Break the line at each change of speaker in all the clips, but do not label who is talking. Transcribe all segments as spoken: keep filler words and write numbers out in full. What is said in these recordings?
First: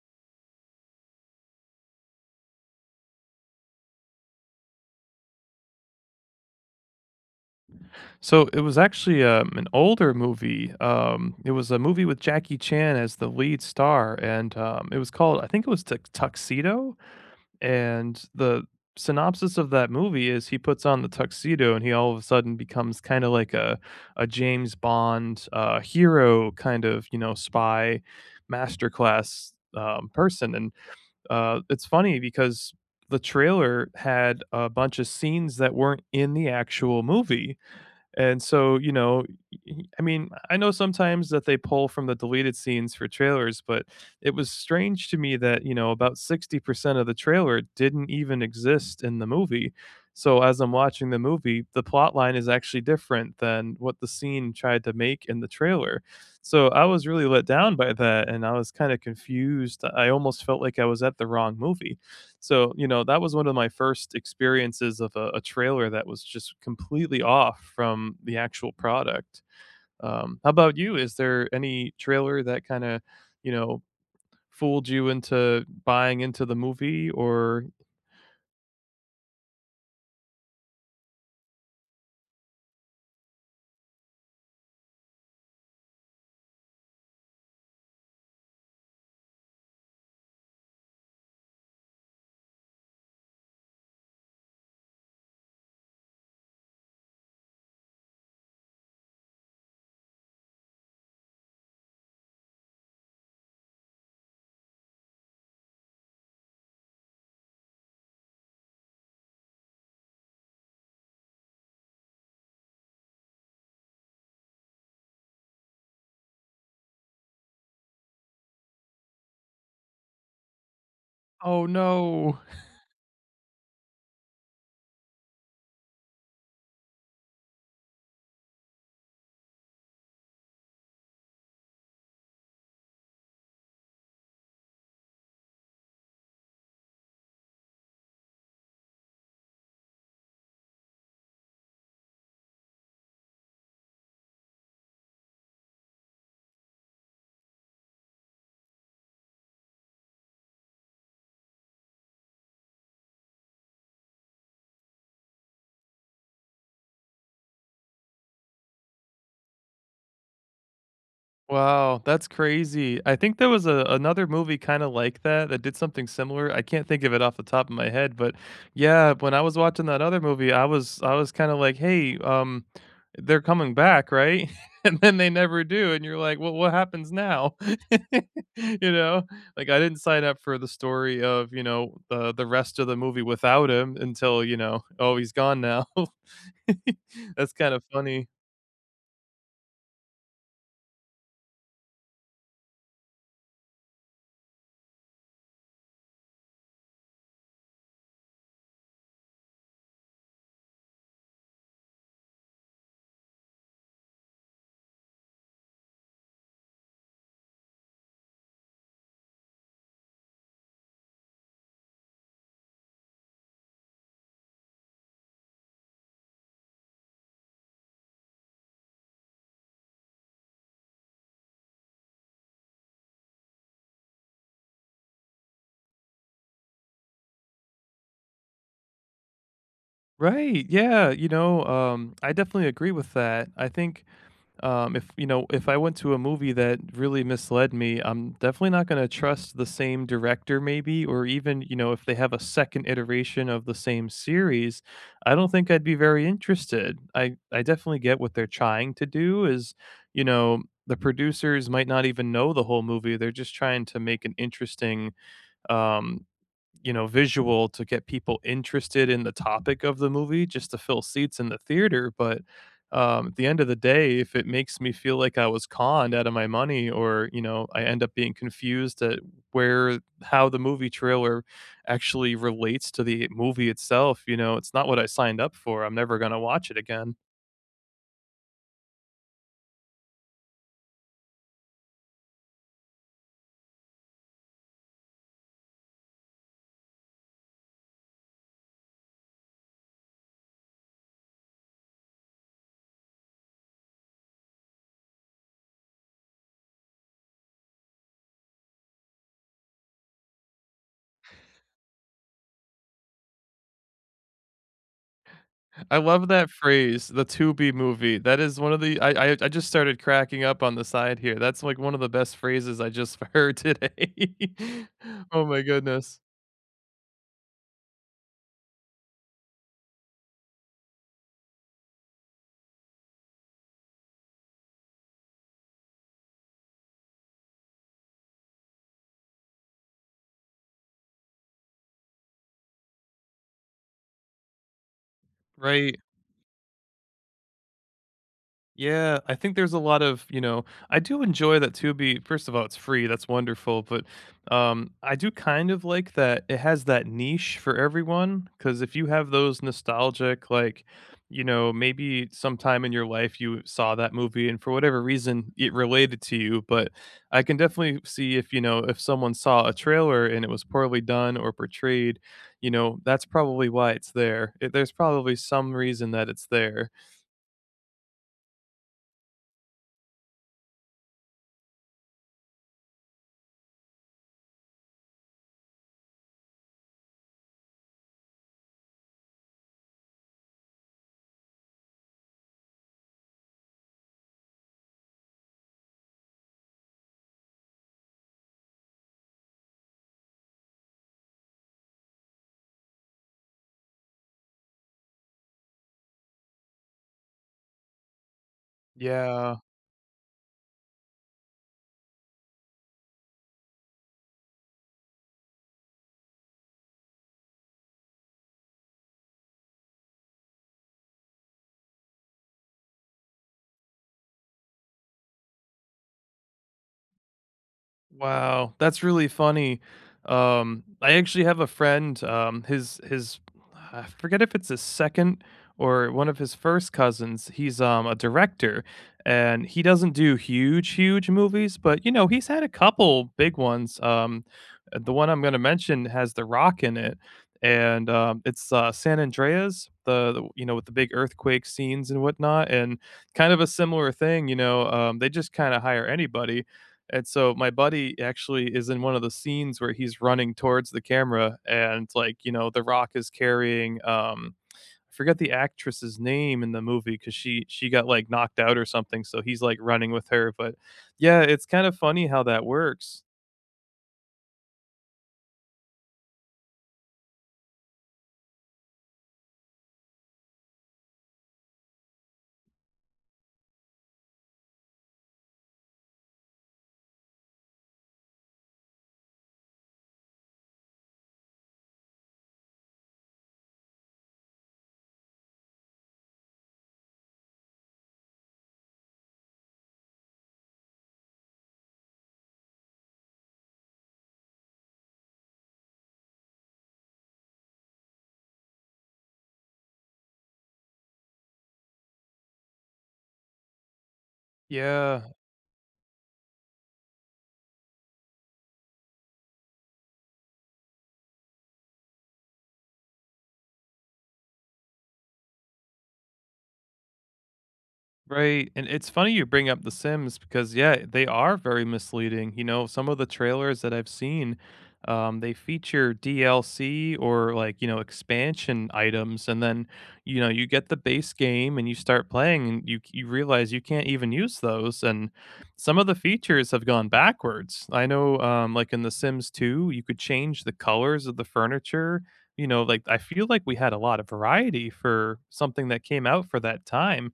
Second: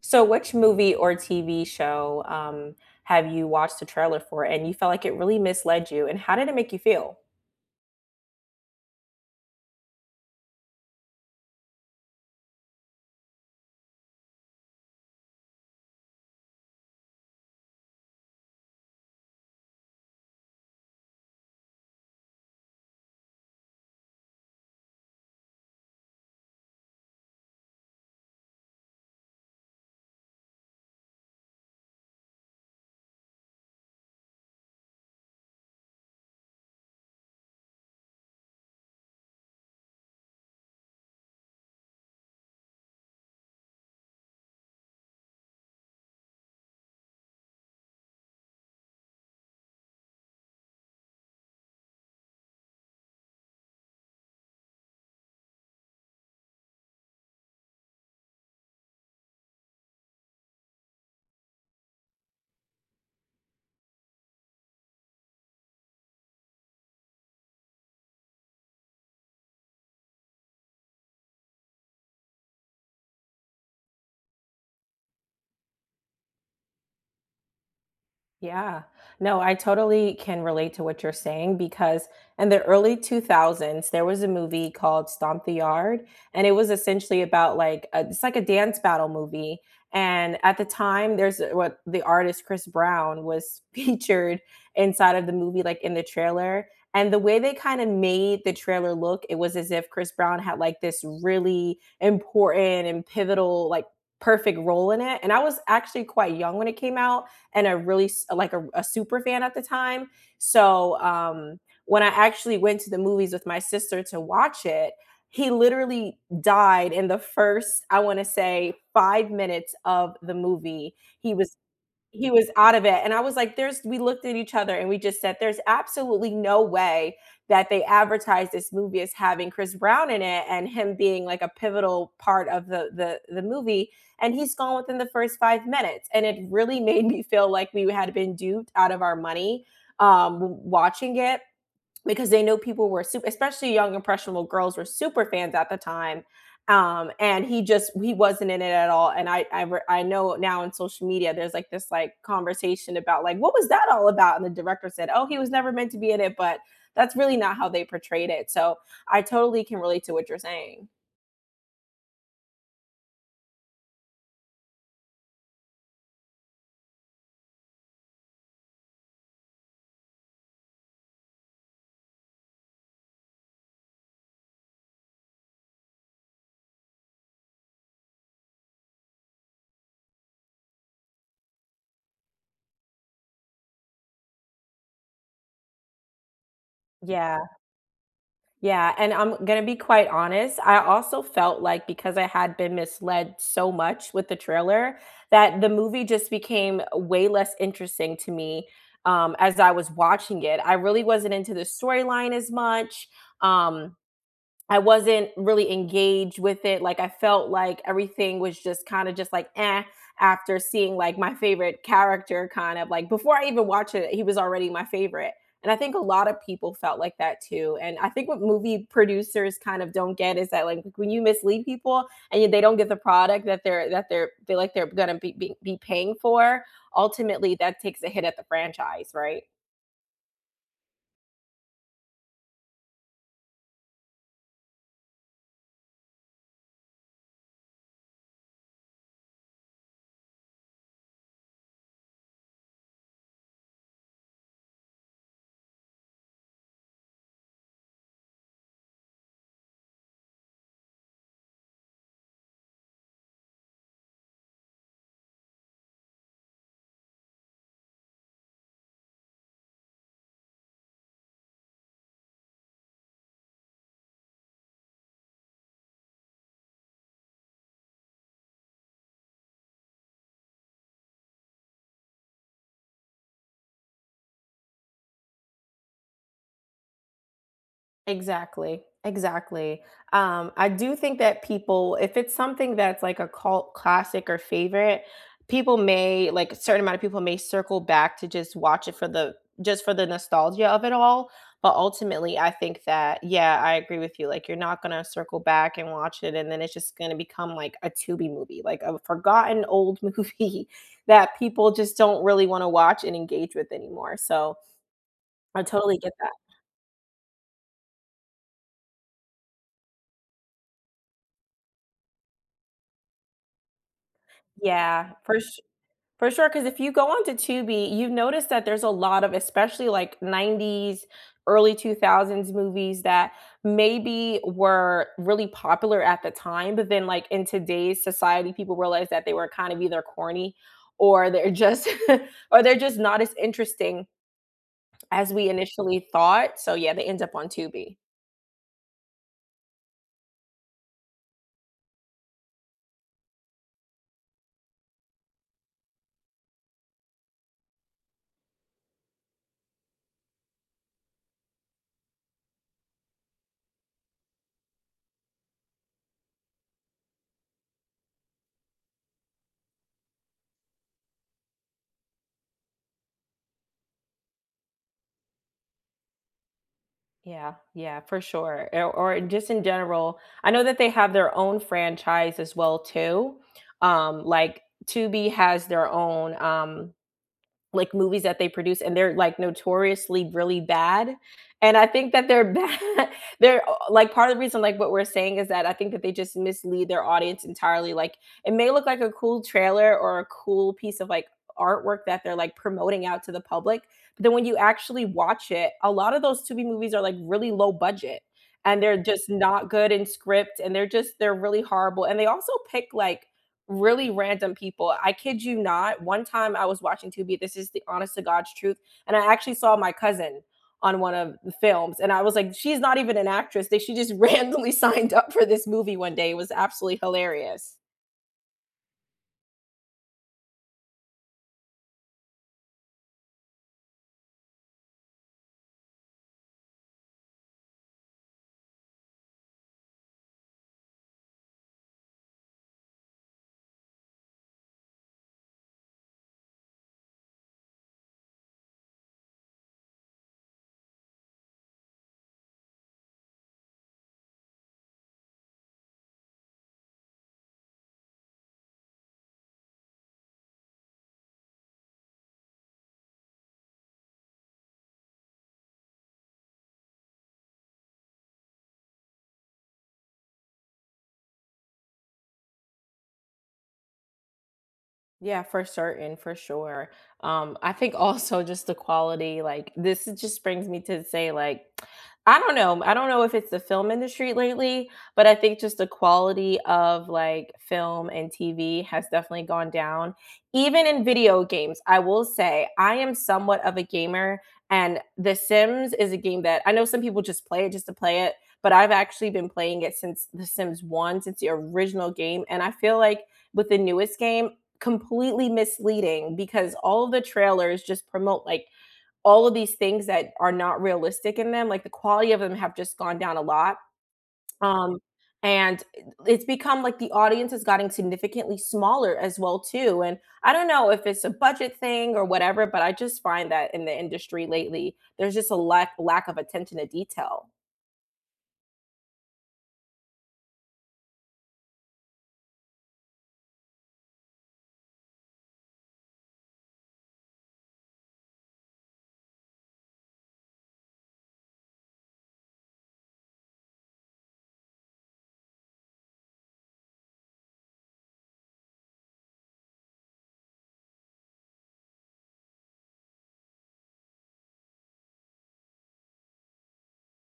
So, which movie or T V show um, have you watched the trailer for and you felt like it really misled you? And how did it make you feel?
So it was actually um, an older movie. Um, it was a movie with Jackie Chan as the lead star, and um, it was called, I think it was Tux Tuxedo. And the synopsis of that movie is he puts on the tuxedo and he all of a sudden becomes kind of like a a James Bond uh, hero kind of you know spy masterclass um, person. And uh, it's funny because the trailer had a bunch of scenes that weren't in the actual movie and so, you know, y- I mean, I know sometimes that they pull from the deleted scenes for trailers, but it was strange to me that, you know, about sixty percent of the trailer didn't even exist in the movie. So as I'm watching the movie, the plot line is actually different than what the scene tried to make in the trailer. So I was really let down by that and I was kind of confused. I almost felt like I was at the wrong movie. So, you know, that was one of my first experiences of a, a trailer that was just completely off from the actual product. Um, how about you? Is there any trailer that kind of, you know, fooled you into buying into the movie or,
Yeah. No, I totally can relate to what you're saying because in the early two thousands, there was a movie called Stomp the Yard, and it was essentially about like a, it's like a dance battle movie. And at the time, there's a- what the artist Chris Brown was featured inside of the movie, like in the trailer. And the way they kind of made the trailer look, it was as if Chris Brown had like this really important and pivotal, like perfect role in it. And I was actually quite young when it came out and a really like a, a super fan at the time. So um, when I actually went to the movies with my sister to watch it, he literally died in the first, I want to say, five minutes of the movie. He was
oh
he
no?
was out of it. And I was like, there's, we looked at each other and we just said, there's absolutely no way that they advertised this movie as having Chris Brown in it and him being like a pivotal part of the, the, the movie. And he's gone within the first five minutes. And it really made me feel like we had been duped out of our money um watching it because they know people were super, especially young impressionable girls were super fans at the time, um and he just he wasn't in it at all. And i i, re- I know now in social media there's like this like conversation about like what was that all about, and the director said, oh, he was never meant to be in it, but that's really not how they portrayed it. So I totally can relate to what you're saying.
Wow, that's crazy. I think there was a another movie kinda like that, that did something similar. I can't think of it off the top of my head, but yeah, when I was watching that other movie, I was I was kinda like, "Hey, um, they're coming back, right?" And then they never do, and you're like, "Well, what happens now?" You know? Like, I didn't sign up for the story of, you know, the the rest of the movie without him until, you know, "Oh, he's gone now."
Yeah,
That's kinda funny.
yeah, and I'm gonna be quite honest, I also felt like because I had been misled so much with the trailer, that the movie just became way less interesting to me, um, as I was watching it. I really wasn't into the storyline as much. um I wasn't really engaged with it. Like, I felt like everything was just kinda just like, "Eh," after seeing, like, my favorite character kind of like before I even watched it, he was already my favorite, and I think a lot of people felt like that too, and I think what movie producers kind of don't get is that, like, like, when you mislead people and you they don't get the product that they're that they're they like they're gonna be be be paying for, ultimately, that takes a hit at the franchise, right?
Right. Yeah. You know, um, I definitely agree with that. I think um, if you know, if I went to a movie that really misled me, I'm definitely not going to trust the same director, maybe, or even you know, if they have a second iteration of the same series, I don't think I'd be very interested. I I definitely get what they're trying to do is, you know, the producers might not even know the whole movie; they're just trying to make an interesting um you know, visual to get people interested in the topic of the movie just to fill seats in the theater, but, um, at the end of the day, if it makes me feel like I was conned out of my money or, you know, I end up being confused at where how the movie trailer actually relates to the movie itself, you know, it's not what I signed up for, I'm never gonna watch it again.
Exactly, exactly. Um, I do think that people, if it's something that's like a cult classic or favorite, people may like a certain amount of people may circle back to just watch it for the just for the nostalgia of it all. But ultimately, I think that, yeah, I agree with you. Like, you're not gonna circle back and watch it, and then it's just gonna become like a Tubi movie, like a forgotten old movie that people just don't really want to watch and engage with anymore. So I totally
I
get
love
that.
that phrase, the "to-be movie." That is one of the I I I just started cracking up on the side here. That's, like, one of the best phrases I just heard today.
Yeah,
Oh my
first.
goodness.
For sure, because if you go onto Tubi, you notice that there's a lot of, especially, like, nineties, early two thousands movies that maybe were really popular at the time, but then, like, in today's society, people realize that they were kind of either corny or they're just or they're just not as interesting as we
Right.
initially thought, so yeah, they end up on Tubi.
Yeah, I think there's a lot of, you know, I do enjoy that Tubi. First of all, it's free. That's wonderful. But um, I do kind of like that it has that niche for everyone. Because if you have those nostalgic, like, you know, maybe sometime in your life you saw that movie and for whatever reason it related to you. But I can definitely see if, you know, if someone saw a trailer and it was poorly done or portrayed, you know, that's probably why it's there. It, there's probably some reason that it's there.
Yeah, yeah, for sure. Or, or just in general, I know that they have their own franchise as well too. Um, like Tubi has their own. Um, like, movies that they produce, and they're, like, notoriously really bad, and I think that they're bad they're a like, part of the reason, like, what we're saying is that I think that they just mislead their audience entirely. Like, it may look like a cool trailer or a cool piece of, like, artwork that they're, like, promoting out to the public, but then when you actually watch it, a lot of those Tubi movies are, like, really low budget, and they're just
Yeah.
not good in script, and they're just they're really horrible, and they also pick, like, really random people. I kid you not. One time I was watching Tubi. This is the honest to God's truth. And I actually saw my cousin on one of the films. And I was like, she's not even an actress. They, she just randomly signed up for this movie one day. It was absolutely hilarious.
Wow, that's really funny. Um, I actually have a friend, um, his his I forget if it's his second or one of his first cousins. He's um a director and he doesn't do huge, huge movies, but you know, he's had a couple big ones. Um uh, the one I'm gonna mention has The Rock in it. And um, it's uh, San Andreas, the, the you know with the big earthquake scenes and whatnot, and kind of a similar thing. You know, um, they just kind of hire anybody, and so my buddy actually is in one of the scenes where he's running towards the camera and like, you know, The Rock is carrying um I forget the actress's name in the movie because she she got like knocked out or something, so he's like running with her. But yeah, it's kind of funny how that works.
Yeah, for certain, for sure. Um, I think also just the quality, like this is- just brings me to say, like, I don't know. I don't know if it's the film industry lately, but I think just the quality of like film and T V has definitely gone down. Even in video games, I will say I am somewhat of a gamer, and The Sims is a game that I know some people just play it just to play it, but I've actually been playing it since The Sims one, since the original game. And I feel like with the newest game, completely misleading because all of the trailers just promote like all of these things that are not realistic in them. Like the quality of them have just gone down a lot. Um,
Yeah.
and it's become like the audience has gotten significantly smaller as well too. And I don't know if it's a budget thing or whatever, but I just find that in the industry lately, there's just a lack lack of attention to detail.
Right, and it's funny you bring up The Sims because, yeah, they are very misleading, you know, some of the trailers that I've seen, um, they feature D L C or, like, you know, expansion items, and then, you know, you get the base game and you start playing and you you realize you can't even use those, and some of the features have gone backwards. I know, um, like, in The Sims two, you could change the colors of the furniture, you know, like, I feel like we had a lot of variety for something that came out for that time.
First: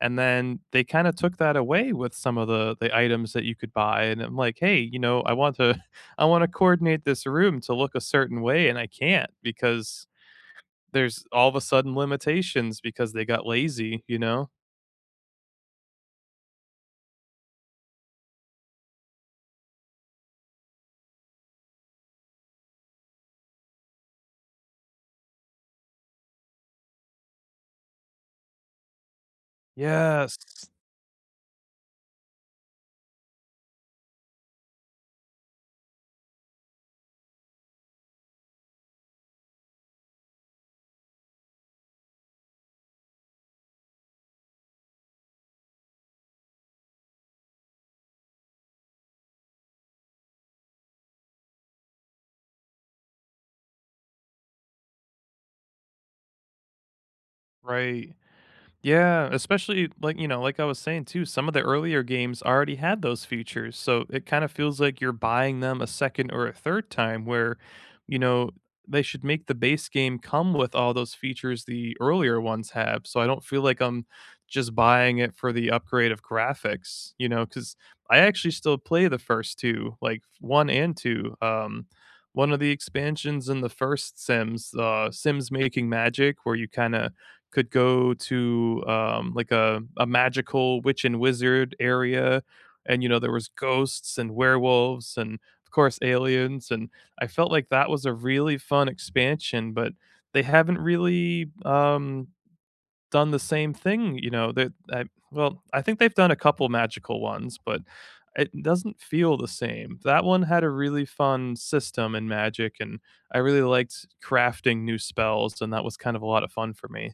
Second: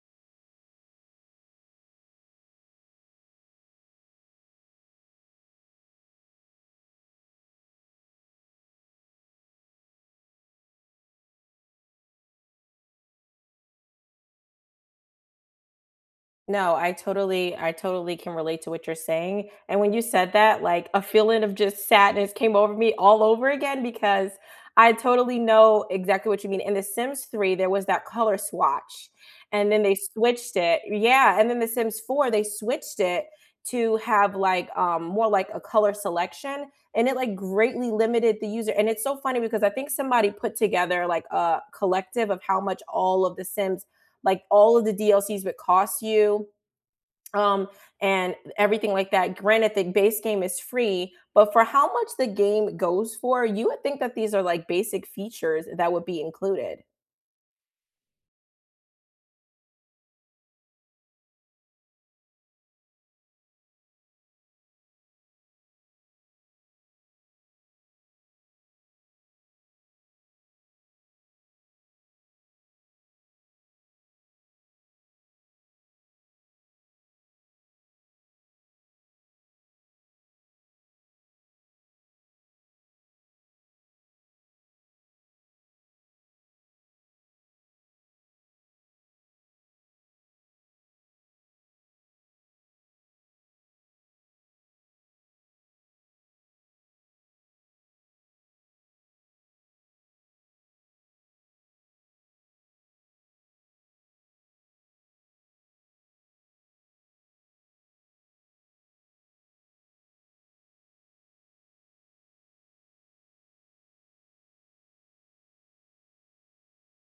And then they kinda took that away with some of the the items that you could buy, and I'm like, "Hey, you know, I want to I wanna coordinate this room to look a certain way, and I can't because there's all of a sudden limitations because they got lazy," you know?
No, I totally I totally can relate to what you're saying, and when you said that, like, a feeling of just sadness came over me all over again because I totally know exactly what you mean. In The Sims three, there was that color swatch, and then they
Yes,
switched it. Yeah, and then The Sims four, they switched it to have, like, um, more like a color selection, and it, like, greatly limited the user. And it's so funny because I think somebody put together, like, a collective of how much all of The Sims like, all of the D L Cs would cost you, um, and everything like that. Granted, the base game is free, but for how much the game goes for, you would think that these are like basic features that would be included.
right. Yeah, especially like, you know, like I was saying too, some of the earlier games already had those features. So it kind of feels like you're buying them a second or a third time where, you know, they should make the base game come with all those features the earlier ones have. So I don't feel like I'm just buying it for the upgrade of graphics, you know, cuz I actually still play the first two, like one and two. Um one of the expansions in the first Sims, uh Sims Making Magic where you kind of could go to, um, like, a a magical witch and wizard area, and, you know, there was ghosts and werewolves and, of course, aliens, and I felt like that was a really fun expansion, but they haven't really, um, done the same thing, you know, that I well, I think they've done a couple magical ones, but it doesn't feel the same. That one had a really fun system in Magic, and I really liked crafting new spells, and that was kind of a lot of fun for me.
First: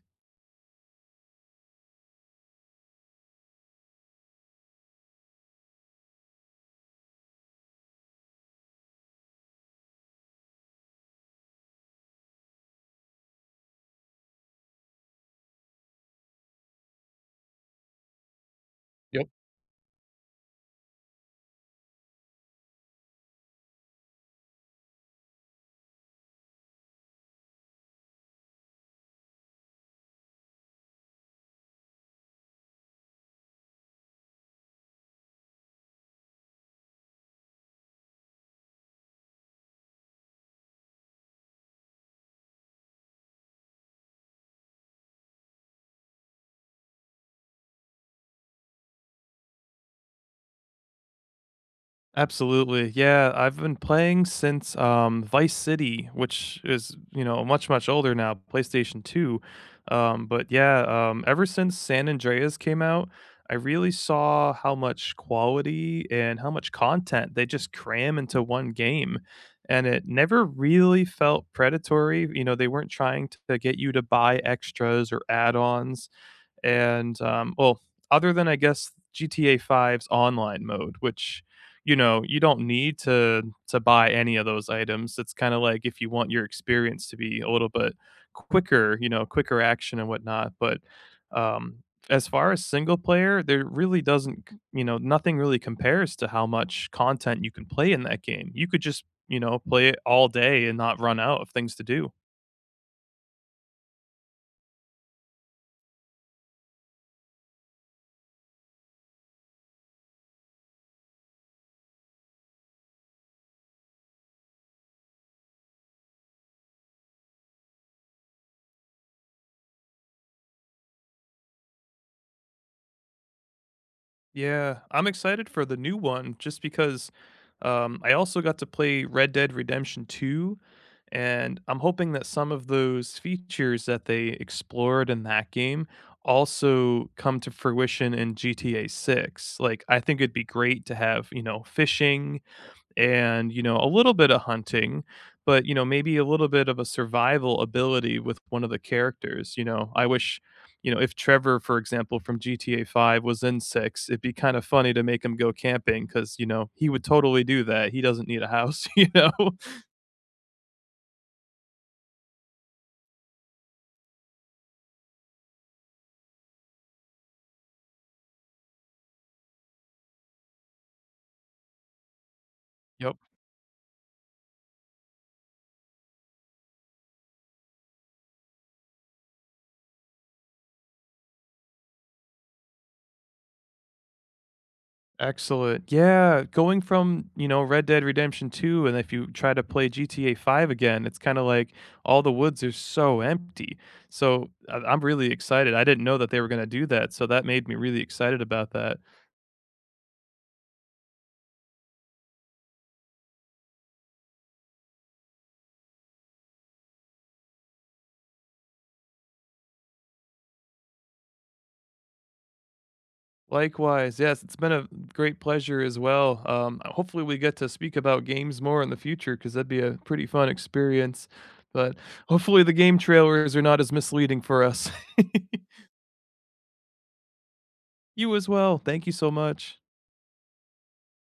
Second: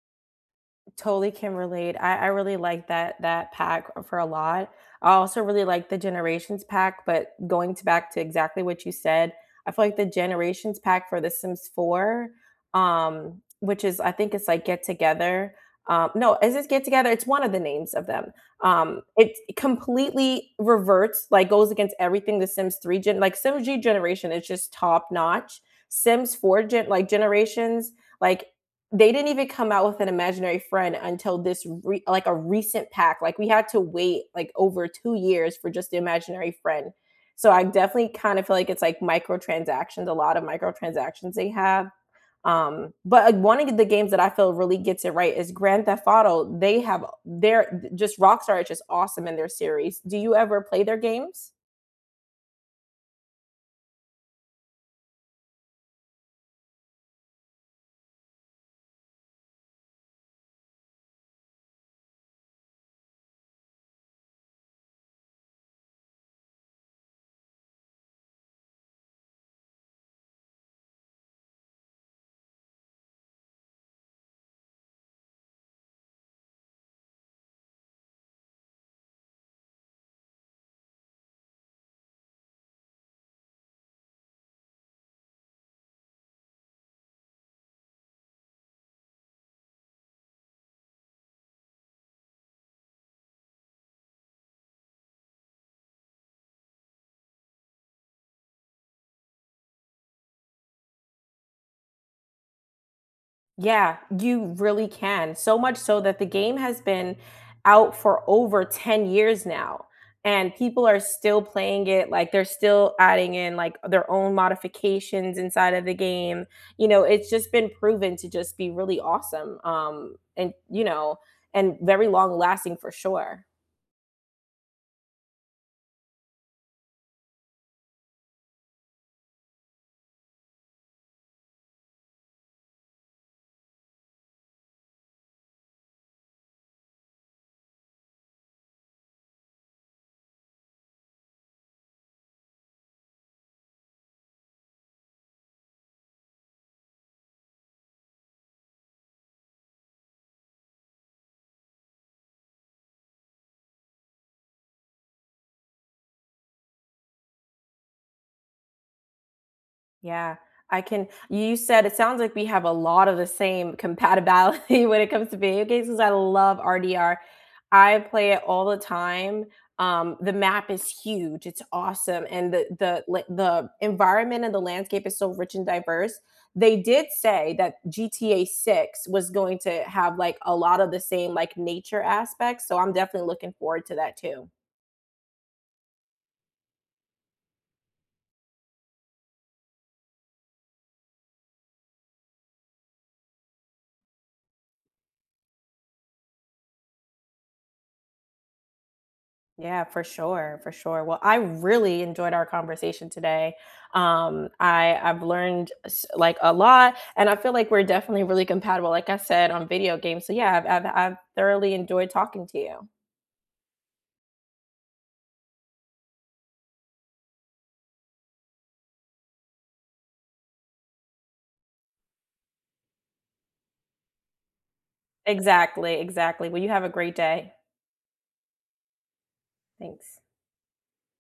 Totally can relate. I, I really like that that pack for a lot. I also really like the Generations pack, but going to back to exactly what you said, I feel like the Generations pack for The Sims four, um, which is I think it's like Get Together. Um, no, is this Get Together? It's one of the names of them. Um, it completely reverts, like goes against everything the Sims three gen like Sims G generation is just top notch. Sims four gen like generations, like they didn't even come out with an imaginary friend until this re- like a recent pack. Like we had to wait like over two years for just the imaginary friend. So I definitely kind of feel like it's like microtransactions, a lot of microtransactions they have. Um but like one of the games that I feel really gets it right is Grand Theft Auto. They have their Just Rockstar is just awesome in their series. Do you ever play their games?
Absolutely. Yeah, I've been playing since um, Vice City, which is, you know, much, much older now, PlayStation two. Um, but yeah, um, ever since San Andreas came out, I really saw how much quality and how much content they just cram into one game. And it never really felt predatory. You know, they weren't trying to get you to buy extras or add ons and um, well, other than I guess G T A five's online mode, which you know you don't need to to buy any of those items. It's kind of like if you want your experience to be a little bit quicker, you know, quicker action and whatnot. But um, as far as single player, there really doesn't, c- you know, nothing really compares to how much content you can play in that game. You could just, you know, play it all day and not run out of things to do.
Yeah, you really can. So much so that the game has been out for over ten years now, and people are still playing it. Like, they're still adding in, like, their own modifications inside of the game. You know, it's just been proven to just be really awesome, um, and, you know, and very long lasting for sure.
Yeah, I'm excited for the new one just because um, I also got to play Red Dead Redemption two, and I'm hoping that some of those features that they explored in that game also come to fruition in G T A six. Like, I think it'd be great to have, you know, fishing and you know a little bit of hunting but you know maybe a little bit of a survival ability with one of the characters you know I wish you know if Trevor for example from GTA five was in six it'd be kind of funny to make him go camping because you know he would totally do that he doesn't need a house you know
Yeah, I can you said it sounds like we have a lot of the same compatibility when it comes to video games 'cause I love R D R. I play it all the time. Um, the map is huge. It's awesome, and the the la the environment and the landscape is so rich and diverse. They did say that G T A six was going to have, like, a lot of the same, like, nature aspects, so I'm definitely looking forward to that too.
Excellent. Yeah, going from, you know, Red Dead Redemption two and if you try to play G T A five again, it's kind of like all the woods are so empty. So I- I'm really excited. I didn't know that they were going to do that, so that made me really excited about that.
Yeah, for sure, for sure. Well, I really enjoyed our conversation today. Um, I I've learned s- like a lot, and I feel like we're definitely really compatible. Like I said on video games, so yeah, I've I've, I've thoroughly enjoyed talking to you.
Likewise, yes, it's been a great pleasure as well. Um, hopefully, we get to speak about games more in the future because that'd be a pretty fun experience. But hopefully, the game trailers are not as misleading for us.
Exactly, exactly. Well, you have a great day.
you as well. Thank you so much.
Thanks.